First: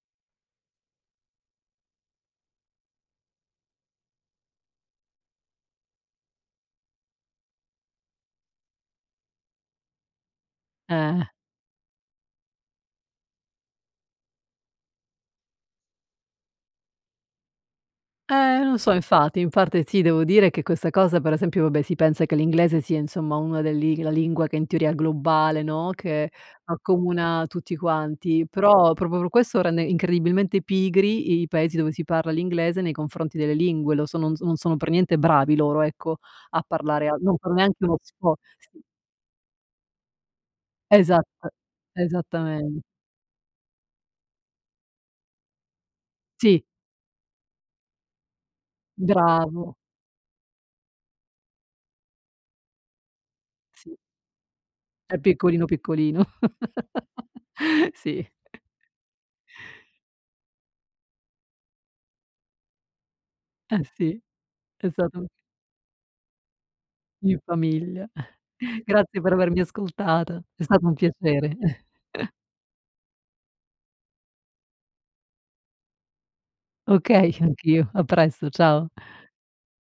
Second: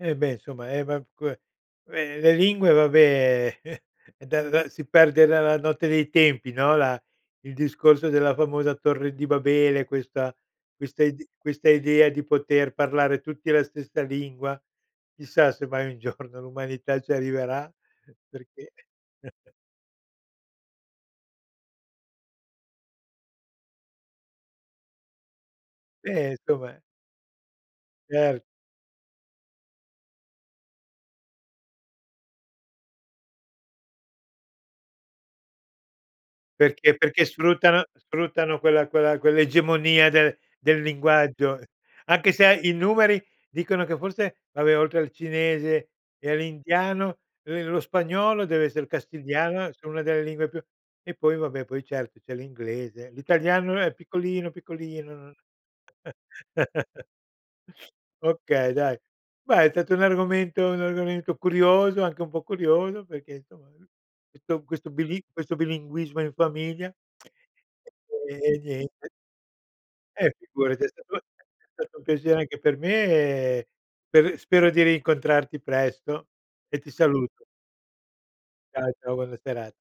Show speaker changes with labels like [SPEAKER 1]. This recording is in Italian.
[SPEAKER 1] Eh, beh, insomma eh, ma que eh, uhm, le lingue, vabbè, da da si perde nella notte dei tempi, no, la il discorso della famosa Torre di Babele, questa
[SPEAKER 2] Eh.
[SPEAKER 1] ide questa idea di poter parlare tutti la stessa lingua, chissà se mai un giorno l'umanità ci arriverà,
[SPEAKER 2] Eh,
[SPEAKER 1] perché
[SPEAKER 2] non so, infatti. In parte sì, devo dire che questa cosa, per esempio vabbè, si pensa che l'inglese sia, insomma, una del li la lingua, che in teoria globale, no, che
[SPEAKER 1] Eh, insomma.
[SPEAKER 2] accomuna tutti
[SPEAKER 1] Cer
[SPEAKER 2] quanti. Però proprio per questo, rende incredibilmente pigri, i paesi dove si parla l'inglese, nei confronti delle lingue. Lo sono no non sono per niente bravi loro, ecco, a
[SPEAKER 1] Perché
[SPEAKER 2] parlare a
[SPEAKER 1] perché
[SPEAKER 2] non fanno
[SPEAKER 1] sfruttano
[SPEAKER 2] neanche uno sfo
[SPEAKER 1] sfruttano
[SPEAKER 2] Sì.
[SPEAKER 1] quella quella quell'egemonia del del
[SPEAKER 2] Esatt
[SPEAKER 1] linguaggio, anche se i
[SPEAKER 2] esattamen
[SPEAKER 1] numeri dicono, che forse vabbè, oltre al cinese e
[SPEAKER 2] Sì.
[SPEAKER 1] all'indiano, uhm, lo spagnolo, deve esser castigliano,
[SPEAKER 2] Bravo.
[SPEAKER 1] sia 1 delle lingue più e poi vabbè, poi cert c'è l'inglese. L'italiano è
[SPEAKER 2] Sì.
[SPEAKER 1] piccolino, piccolino
[SPEAKER 2] È
[SPEAKER 1] non
[SPEAKER 2] piccolino, piccolino. Sì.
[SPEAKER 1] Okay, dai. Beh, è stato un argomento un argomento curioso anche un po' curioso, perché, insomma,
[SPEAKER 2] Eh,
[SPEAKER 1] uhm,
[SPEAKER 2] sì,
[SPEAKER 1] questo
[SPEAKER 2] è
[SPEAKER 1] questo bili
[SPEAKER 2] stato
[SPEAKER 1] questo bilinguismo in famiglia.
[SPEAKER 2] In famiglia.
[SPEAKER 1] Ehm, e niente.
[SPEAKER 2] Grazie per avermi
[SPEAKER 1] Eh,
[SPEAKER 2] ascoltata. È
[SPEAKER 1] figurati,
[SPEAKER 2] stato
[SPEAKER 1] è
[SPEAKER 2] un
[SPEAKER 1] stato
[SPEAKER 2] piacere.
[SPEAKER 1] è stato un piacere anche per me, per spero di rincontrarti presto, e ti
[SPEAKER 2] Okay,
[SPEAKER 1] saluto.
[SPEAKER 2] anch'io. A presto.
[SPEAKER 1] Ciao,
[SPEAKER 2] Ciao.
[SPEAKER 1] ciao, buona sera